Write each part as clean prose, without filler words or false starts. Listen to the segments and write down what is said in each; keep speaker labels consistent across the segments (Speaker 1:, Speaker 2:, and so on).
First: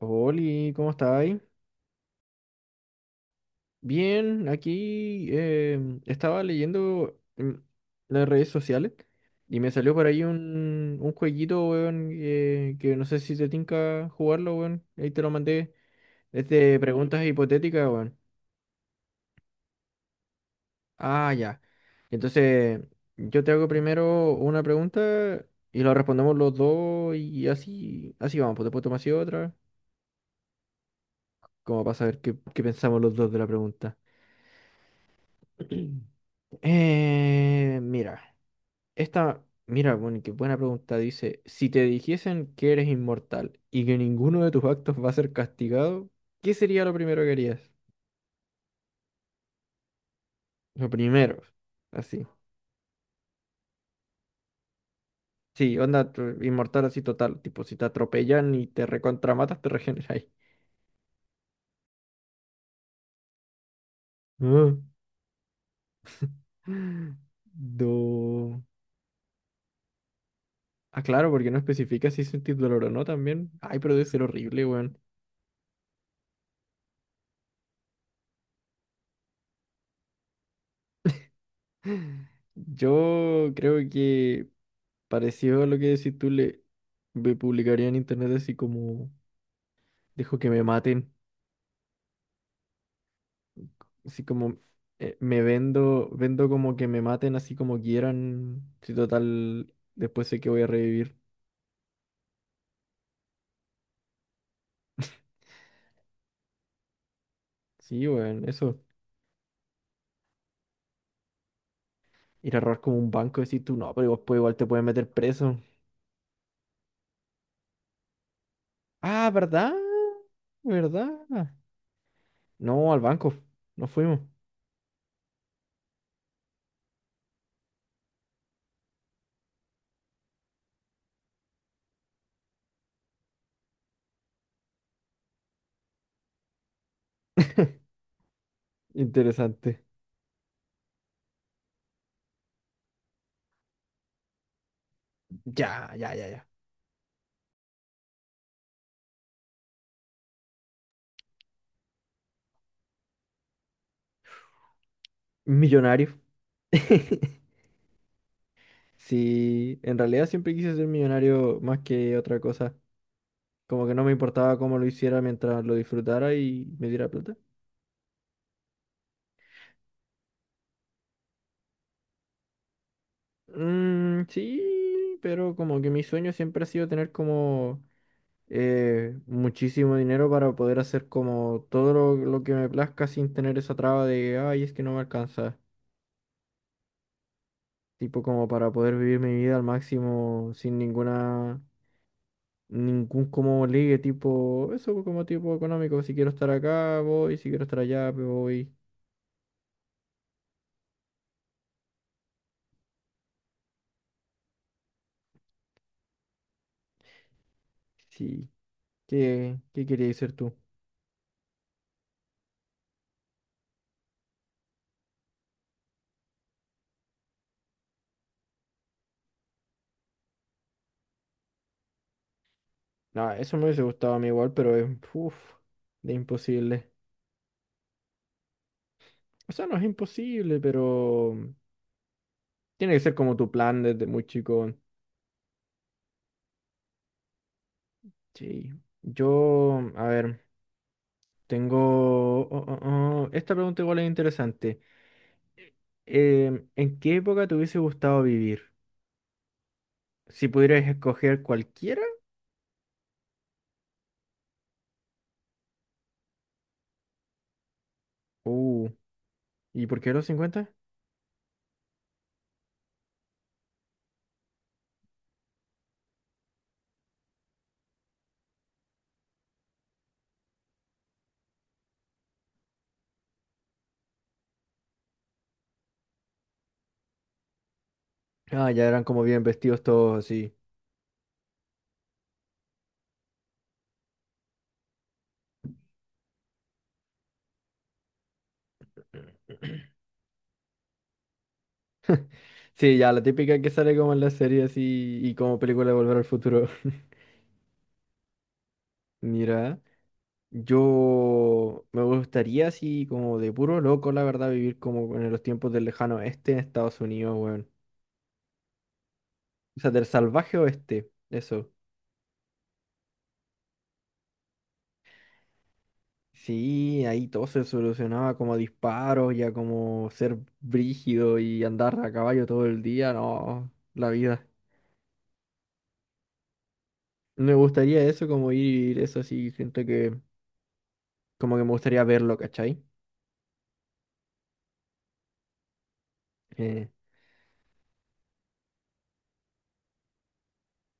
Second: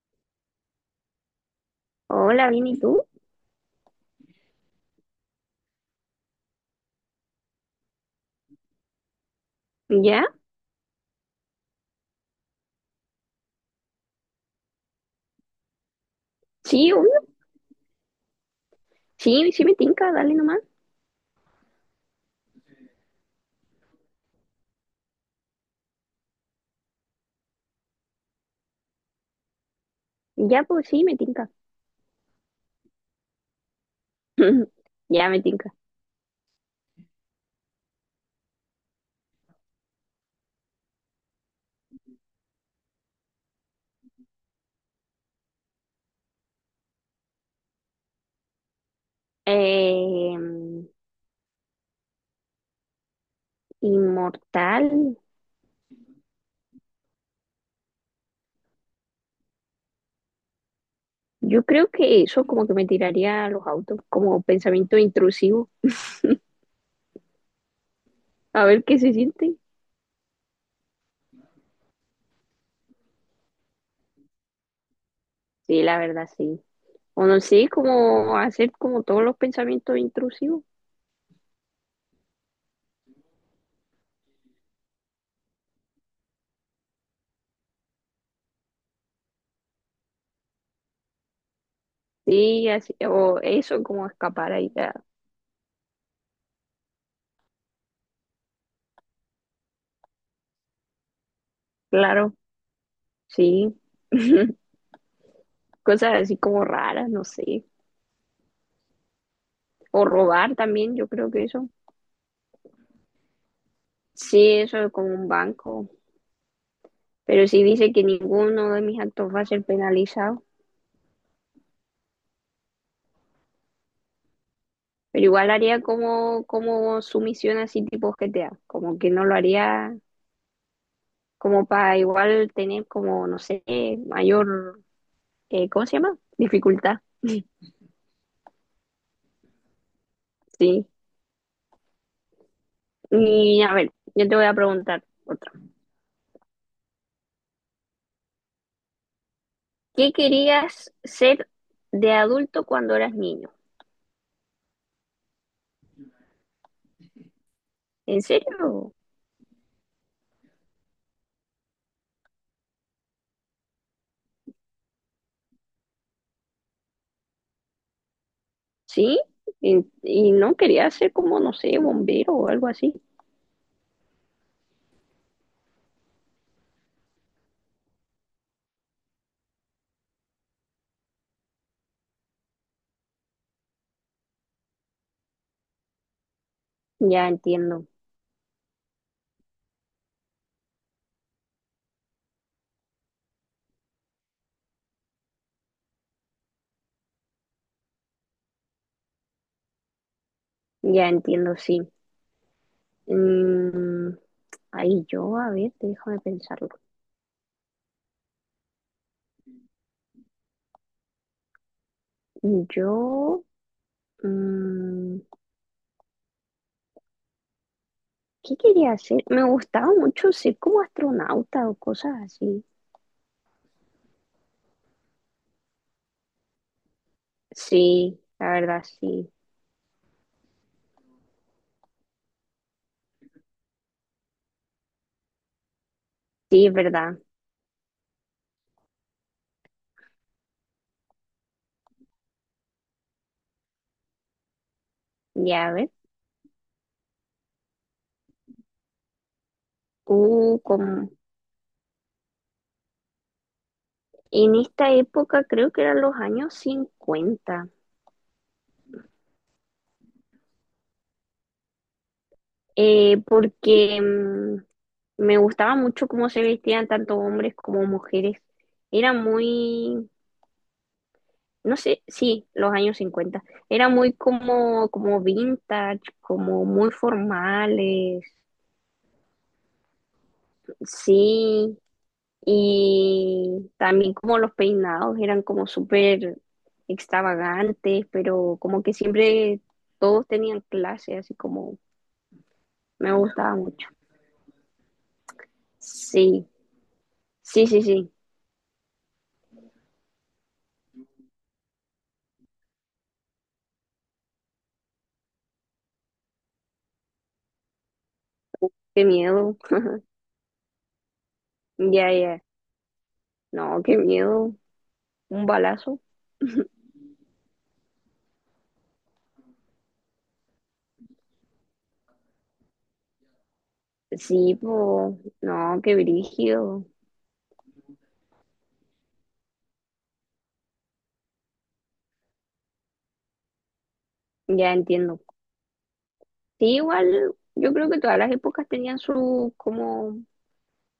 Speaker 1: Oli, ¿cómo estáis?
Speaker 2: Hola, bien, ¿y tú?
Speaker 1: Bien, aquí estaba leyendo las redes sociales y me salió por
Speaker 2: ¿Ya?
Speaker 1: ahí un jueguito, weón, que no sé si te tinca jugarlo, weón. Ahí te lo mandé. Es de
Speaker 2: Sí, obvio.
Speaker 1: preguntas hipotéticas, weón.
Speaker 2: Sí, sí me tinca, dale nomás.
Speaker 1: Ah, ya. Entonces, yo te hago primero una pregunta y lo respondemos los dos y así vamos. Pues después tomas así otra,
Speaker 2: Ya, pues sí, me tinca.
Speaker 1: como para saber qué pensamos los dos de la pregunta.
Speaker 2: Ya me tinca.
Speaker 1: Mira. Esta, mira, bueno, qué buena pregunta. Dice, si te dijesen que eres inmortal y que ninguno de tus actos va a ser castigado, ¿qué sería lo primero que harías?
Speaker 2: Eh,
Speaker 1: Lo primero, así.
Speaker 2: Inmortal.
Speaker 1: Sí, onda, inmortal así total. Tipo, si te atropellan y te recontramatas, te regeneráis.
Speaker 2: Yo creo que eso como que me tiraría a los autos, como
Speaker 1: Ah.
Speaker 2: pensamiento intrusivo.
Speaker 1: Do...
Speaker 2: A ver qué se siente.
Speaker 1: Ah, claro, porque no especifica si sentís dolor o no también. Ay, pero debe ser horrible, weón.
Speaker 2: Sí, la verdad, sí. O no sé, como hacer como todos los pensamientos intrusivos.
Speaker 1: Yo creo que... Parecido a lo que si tú le me publicaría en internet así como dejo que me maten,
Speaker 2: Sí, así, o eso, como
Speaker 1: así
Speaker 2: escapar
Speaker 1: como
Speaker 2: ahí. Ya.
Speaker 1: me vendo, vendo como que me maten así como quieran, si total después sé que voy a revivir.
Speaker 2: Claro, sí. Cosas así como raras, no sé.
Speaker 1: Sí, weón, eso.
Speaker 2: O robar también, yo creo que eso.
Speaker 1: Ir a robar como un banco y decir tú no, pero después
Speaker 2: Sí,
Speaker 1: igual te
Speaker 2: eso
Speaker 1: pueden
Speaker 2: es con
Speaker 1: meter
Speaker 2: un
Speaker 1: preso.
Speaker 2: banco, pero sí dice que ninguno de mis
Speaker 1: Ah,
Speaker 2: actos va a ser
Speaker 1: ¿verdad?
Speaker 2: penalizado,
Speaker 1: ¿Verdad? No, al banco. No fuimos.
Speaker 2: pero igual haría como, como sumisión así tipo GTA, como que no lo haría como para igual tener como, no sé, mayor, ¿cómo se llama? Dificultad,
Speaker 1: Interesante.
Speaker 2: sí. Y a ver, yo te voy a preguntar otra.
Speaker 1: Ya, ya, ya, ya.
Speaker 2: ¿Qué querías ser de adulto cuando eras niño?
Speaker 1: Millonario.
Speaker 2: ¿En serio?
Speaker 1: Sí, en realidad siempre quise ser millonario más que otra cosa. Como que no me importaba cómo lo hiciera mientras lo disfrutara y me diera plata.
Speaker 2: ¿Sí? Y no querías ser como, no sé, bombero o algo así.
Speaker 1: Mm, sí, pero como que mi sueño siempre ha sido tener como muchísimo dinero para poder hacer como todo lo que me plazca sin tener esa traba de, ay, es que no me alcanza.
Speaker 2: Ya entiendo.
Speaker 1: Tipo como para poder vivir mi vida al máximo sin ninguna ningún como ligue tipo, eso como tipo económico, si quiero estar acá voy, si quiero estar allá pues voy,
Speaker 2: Ya entiendo, sí. Mm, ahí yo, a ver, déjame pensarlo.
Speaker 1: sí, ¿qué querías ser tú?
Speaker 2: Yo, mm, ¿qué quería hacer? Me gustaba mucho ser como astronauta o cosas así.
Speaker 1: No, eso me hubiese gustado a mí igual, pero es, uff, de imposible.
Speaker 2: Sí, la verdad, sí.
Speaker 1: O sea, no es imposible, pero tiene que ser como tu plan desde muy chico.
Speaker 2: Sí, es verdad.
Speaker 1: Sí, yo, a ver, tengo, oh, oh, oh, esta pregunta igual es interesante.
Speaker 2: Ya, a ver.
Speaker 1: ¿En qué época te hubiese gustado vivir? Si pudieras
Speaker 2: Como
Speaker 1: escoger cualquiera.
Speaker 2: en esta época creo que eran los años 50,
Speaker 1: Uh. ¿Y por qué los cincuenta?
Speaker 2: porque me gustaba mucho cómo se vestían tanto hombres como mujeres. Era muy, no sé, sí, los años 50. Era muy como, como vintage, como muy formales,
Speaker 1: Ah, ya eran como bien vestidos todos así.
Speaker 2: sí. Y también como los peinados eran como súper extravagantes, pero como que siempre todos tenían clase, así como,
Speaker 1: Sí,
Speaker 2: me
Speaker 1: ya la
Speaker 2: gustaba
Speaker 1: típica que
Speaker 2: mucho.
Speaker 1: sale como en la serie así y como película de Volver al
Speaker 2: Sí,
Speaker 1: Futuro.
Speaker 2: sí, sí, sí,
Speaker 1: Mira, yo me gustaría así como de puro loco, la verdad, vivir como en los tiempos del lejano oeste en Estados Unidos, weón.
Speaker 2: qué miedo.
Speaker 1: O sea, del salvaje oeste, eso.
Speaker 2: Ya, ya, no, qué miedo. Un balazo.
Speaker 1: Sí, ahí todo se solucionaba como a disparos, ya como ser brígido y andar a caballo todo el día, no, la vida.
Speaker 2: Sí, pues, no, qué brígido.
Speaker 1: Me gustaría eso, como ir, eso sí, gente que como que me gustaría verlo, ¿cachai?
Speaker 2: Ya entiendo. Sí,
Speaker 1: Eh,
Speaker 2: igual yo creo que todas las épocas tenían su como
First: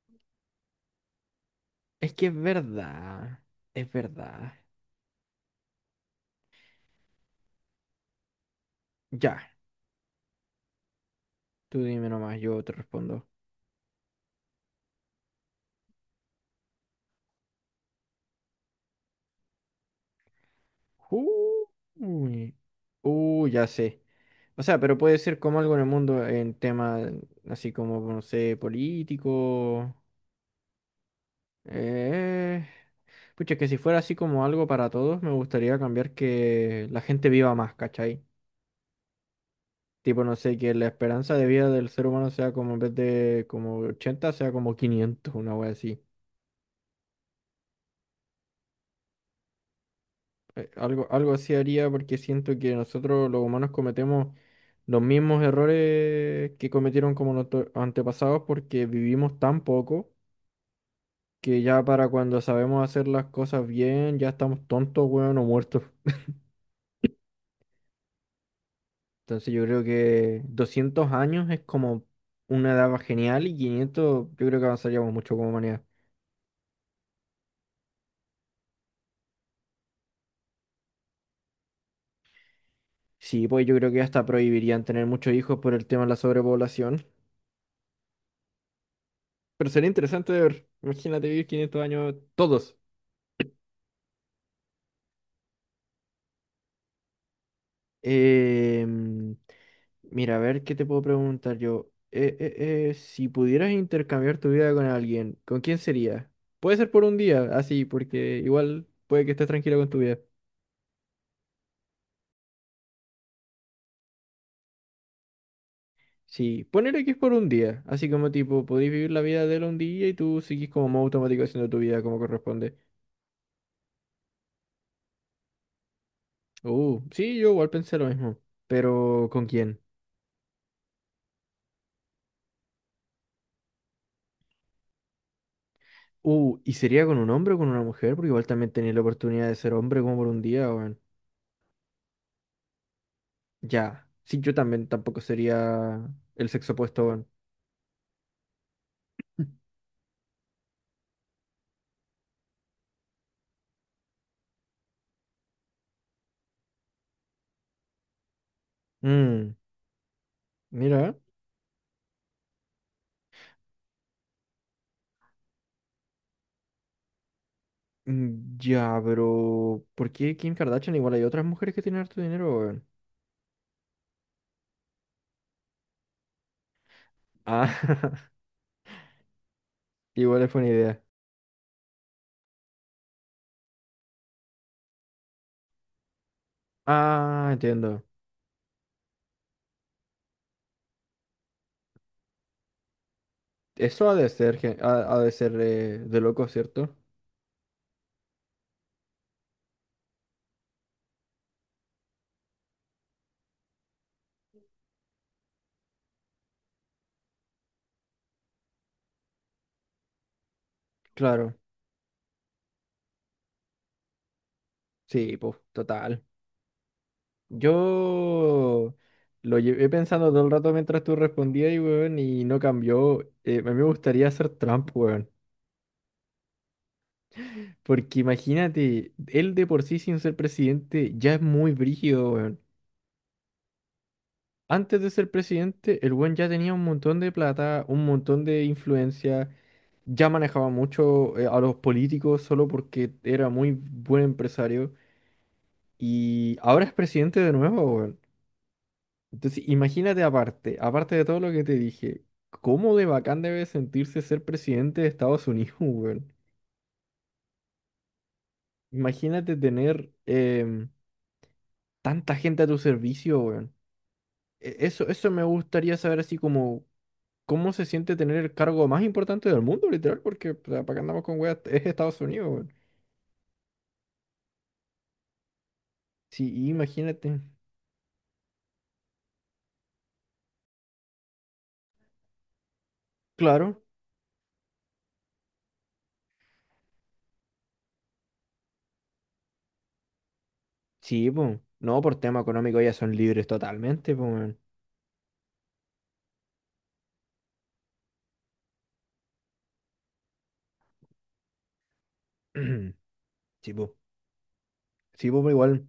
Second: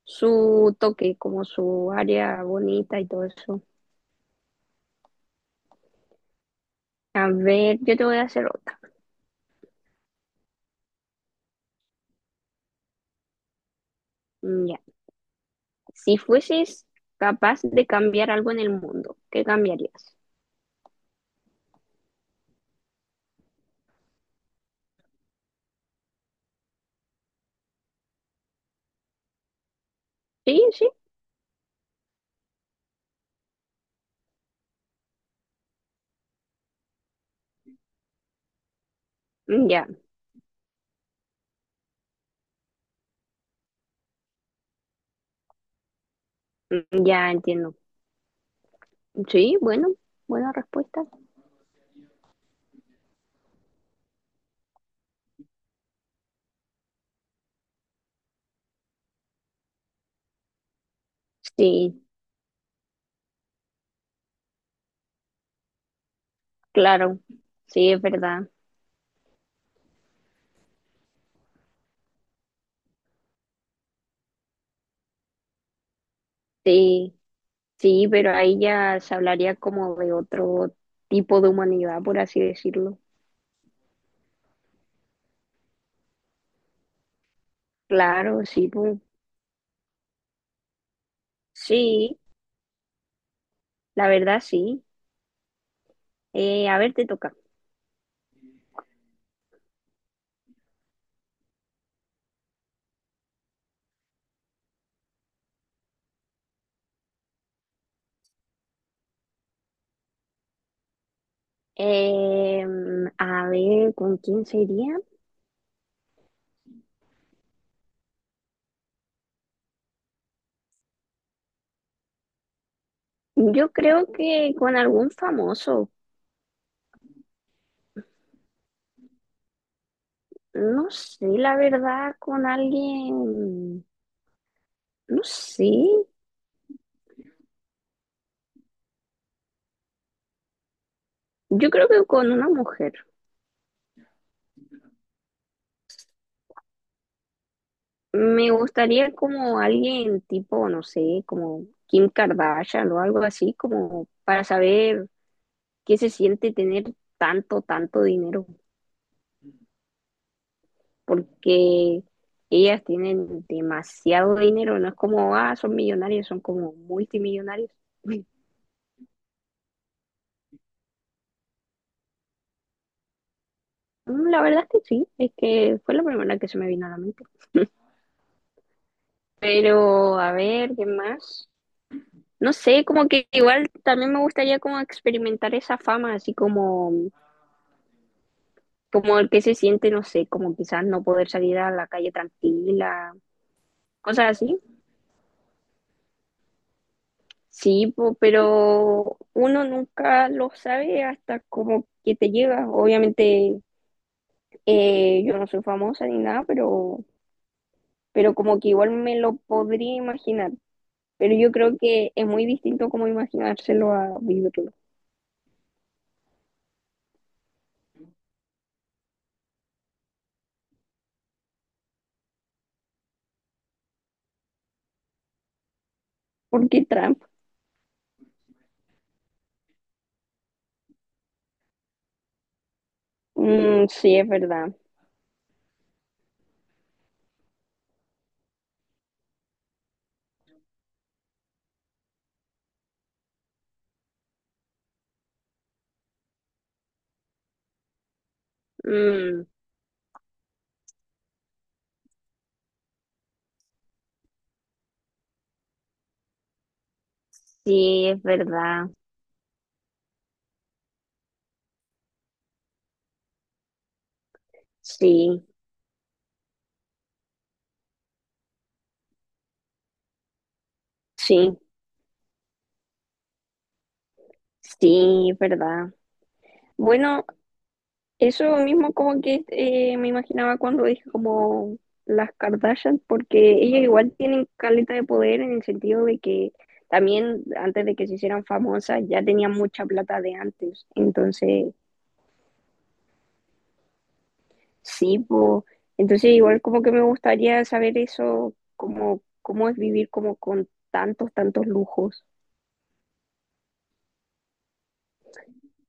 Speaker 2: su toque, como su
Speaker 1: es que es
Speaker 2: área bonita y todo
Speaker 1: verdad,
Speaker 2: eso.
Speaker 1: es verdad.
Speaker 2: A ver, yo te voy a hacer otra.
Speaker 1: Ya, tú dime nomás, yo te respondo.
Speaker 2: Mm, ya. Si fueses capaz de cambiar algo en el mundo, ¿qué cambiarías?
Speaker 1: Uy, ya sé. O sea, pero puede ser como algo en el mundo en tema así como, no sé, político.
Speaker 2: Sí, sí.
Speaker 1: Eh... Pucha, que si fuera así como algo para todos, me gustaría cambiar que la gente viva más, ¿cachai?
Speaker 2: Mm, ya.
Speaker 1: Tipo, no sé, que la esperanza de vida del ser humano sea como en vez de como 80 sea como 500 una wea así.
Speaker 2: Mm, ya entiendo. Sí, bueno, buena
Speaker 1: Eh,
Speaker 2: respuesta.
Speaker 1: Algo, algo así haría porque siento que nosotros los humanos cometemos los mismos errores que cometieron como nuestros antepasados porque vivimos tan poco que ya
Speaker 2: Sí,
Speaker 1: para cuando sabemos hacer las cosas bien ya estamos tontos, weón, o muertos.
Speaker 2: claro. Sí, es verdad.
Speaker 1: Entonces yo creo que 200 años es como una edad genial y 500 yo creo que avanzaríamos mucho como humanidad.
Speaker 2: Sí, sí, pero ahí ya se hablaría como de otro tipo de humanidad, por así decirlo.
Speaker 1: Sí, pues yo creo que hasta prohibirían tener muchos hijos por el tema de la sobrepoblación.
Speaker 2: Claro, sí, po.
Speaker 1: Pero sería interesante de ver. Imagínate vivir 500 años
Speaker 2: Sí,
Speaker 1: todos.
Speaker 2: la verdad sí. A ver, te toca.
Speaker 1: Em, mira, a ver qué te puedo preguntar yo. Si pudieras intercambiar tu vida con alguien, ¿con quién sería? Puede ser por un día, así, porque igual puede que estés tranquilo con tu vida.
Speaker 2: Eh, a ver, ¿con quién sería?
Speaker 1: Sí, ponerle que es por un día, así como tipo, podéis vivir la vida de él un día y tú sigues como modo automático haciendo tu vida como corresponde.
Speaker 2: Yo creo que con algún famoso.
Speaker 1: Sí, yo igual pensé lo mismo. Pero, ¿con quién?
Speaker 2: No sé, la verdad, con alguien. No sé.
Speaker 1: ¿Y sería con un hombre o con una mujer? Porque igual también tenía la oportunidad de ser hombre como por un día, weón.
Speaker 2: Yo creo que con una mujer.
Speaker 1: Ya. Sí, yo también tampoco sería el sexo opuesto, weón.
Speaker 2: Me gustaría como alguien tipo, no sé, como Kim Kardashian o algo así, como para saber qué se siente tener tanto, tanto dinero.
Speaker 1: Mm, mira.
Speaker 2: Porque ellas tienen demasiado dinero, no es como, ah, son millonarios, son como multimillonarios.
Speaker 1: Mm, ya, pero ¿por qué Kim Kardashian? Igual hay otras mujeres que tienen harto dinero, weón.
Speaker 2: Mm, la verdad es que sí, es que fue la primera que se me vino a la mente.
Speaker 1: Ah,
Speaker 2: Pero, a
Speaker 1: igual fue una
Speaker 2: ver, ¿qué
Speaker 1: idea.
Speaker 2: más? No sé, como que igual también me gustaría como experimentar esa fama, así como,
Speaker 1: Ah, entiendo.
Speaker 2: como el que se siente, no sé, como quizás no poder salir a la calle tranquila,
Speaker 1: Eso ha
Speaker 2: cosas
Speaker 1: de ser,
Speaker 2: así.
Speaker 1: ha, ha de ser de loco, ¿cierto?
Speaker 2: Sí, po, pero uno nunca lo sabe hasta como que te llega. Obviamente, yo no soy famosa ni nada, pero como que igual me lo podría imaginar. Pero yo
Speaker 1: Claro.
Speaker 2: creo que es muy distinto como imaginárselo a vivirlo.
Speaker 1: Sí, pues, total. Yo lo llevé pensando todo el rato mientras tú respondías y, weón, y no cambió. A mí me gustaría ser Trump, weón.
Speaker 2: Porque Trump,
Speaker 1: Porque imagínate, él de por sí sin ser presidente ya es muy brígido, weón.
Speaker 2: mm, sí, es verdad.
Speaker 1: Antes de ser presidente, el weón ya tenía un montón de plata, un montón de influencia, ya manejaba mucho a los políticos solo porque era muy buen empresario. Y ahora es presidente de nuevo, weón.
Speaker 2: Mm,
Speaker 1: Entonces, imagínate aparte de todo lo que te dije, cómo de bacán debe sentirse ser presidente de Estados Unidos, weón.
Speaker 2: sí, es verdad.
Speaker 1: Imagínate tener tanta gente a tu servicio, weón. Eso me
Speaker 2: Sí,
Speaker 1: gustaría saber así como cómo se siente tener el cargo más importante del mundo, literal, porque para qué andamos con weas,
Speaker 2: sí,
Speaker 1: es Estados Unidos, weón.
Speaker 2: sí, es verdad.
Speaker 1: Sí,
Speaker 2: Bueno,
Speaker 1: imagínate.
Speaker 2: eso mismo como que me imaginaba cuando dije como las Kardashian, porque
Speaker 1: Claro.
Speaker 2: ellas igual tienen caleta de poder en el sentido de que también antes de que se hicieran famosas ya tenían mucha plata de antes.
Speaker 1: Sí, pues.
Speaker 2: Entonces,
Speaker 1: No, por tema económico ya son libres totalmente, pues.
Speaker 2: sí, po. Entonces igual como que me gustaría saber eso, como cómo es vivir como con tantos, tantos lujos.
Speaker 1: Sí, pues. Sí, po, igual.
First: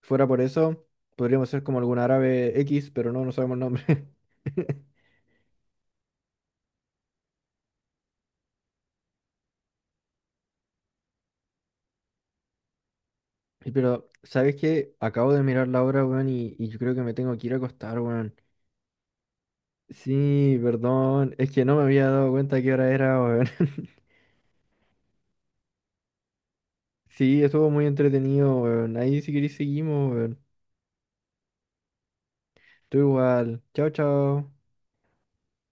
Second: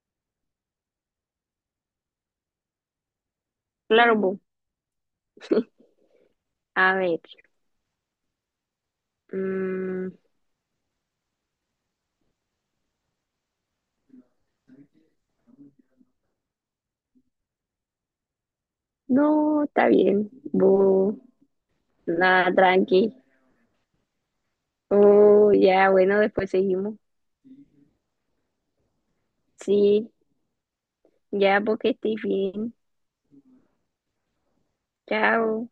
Speaker 1: Fuera por eso, podríamos ser como algún árabe X, pero no, no sabemos el nombre.
Speaker 2: Claro, po. A ver, mm,
Speaker 1: Y pero, ¿sabes qué? Acabo de mirar la hora, weón, y yo creo que me tengo que ir a acostar, weón.
Speaker 2: no, está bien,
Speaker 1: Sí,
Speaker 2: bo,
Speaker 1: perdón, es que no me había dado
Speaker 2: nada,
Speaker 1: cuenta qué hora
Speaker 2: tranqui.
Speaker 1: era, weón.
Speaker 2: Oh, ya, bueno, después seguimos.
Speaker 1: Sí, estuvo muy entretenido, weón. Ahí si queréis
Speaker 2: Sí,
Speaker 1: seguimos, weón.
Speaker 2: ya porque estoy bien.
Speaker 1: Tú igual. Chao, chao.
Speaker 2: Chao.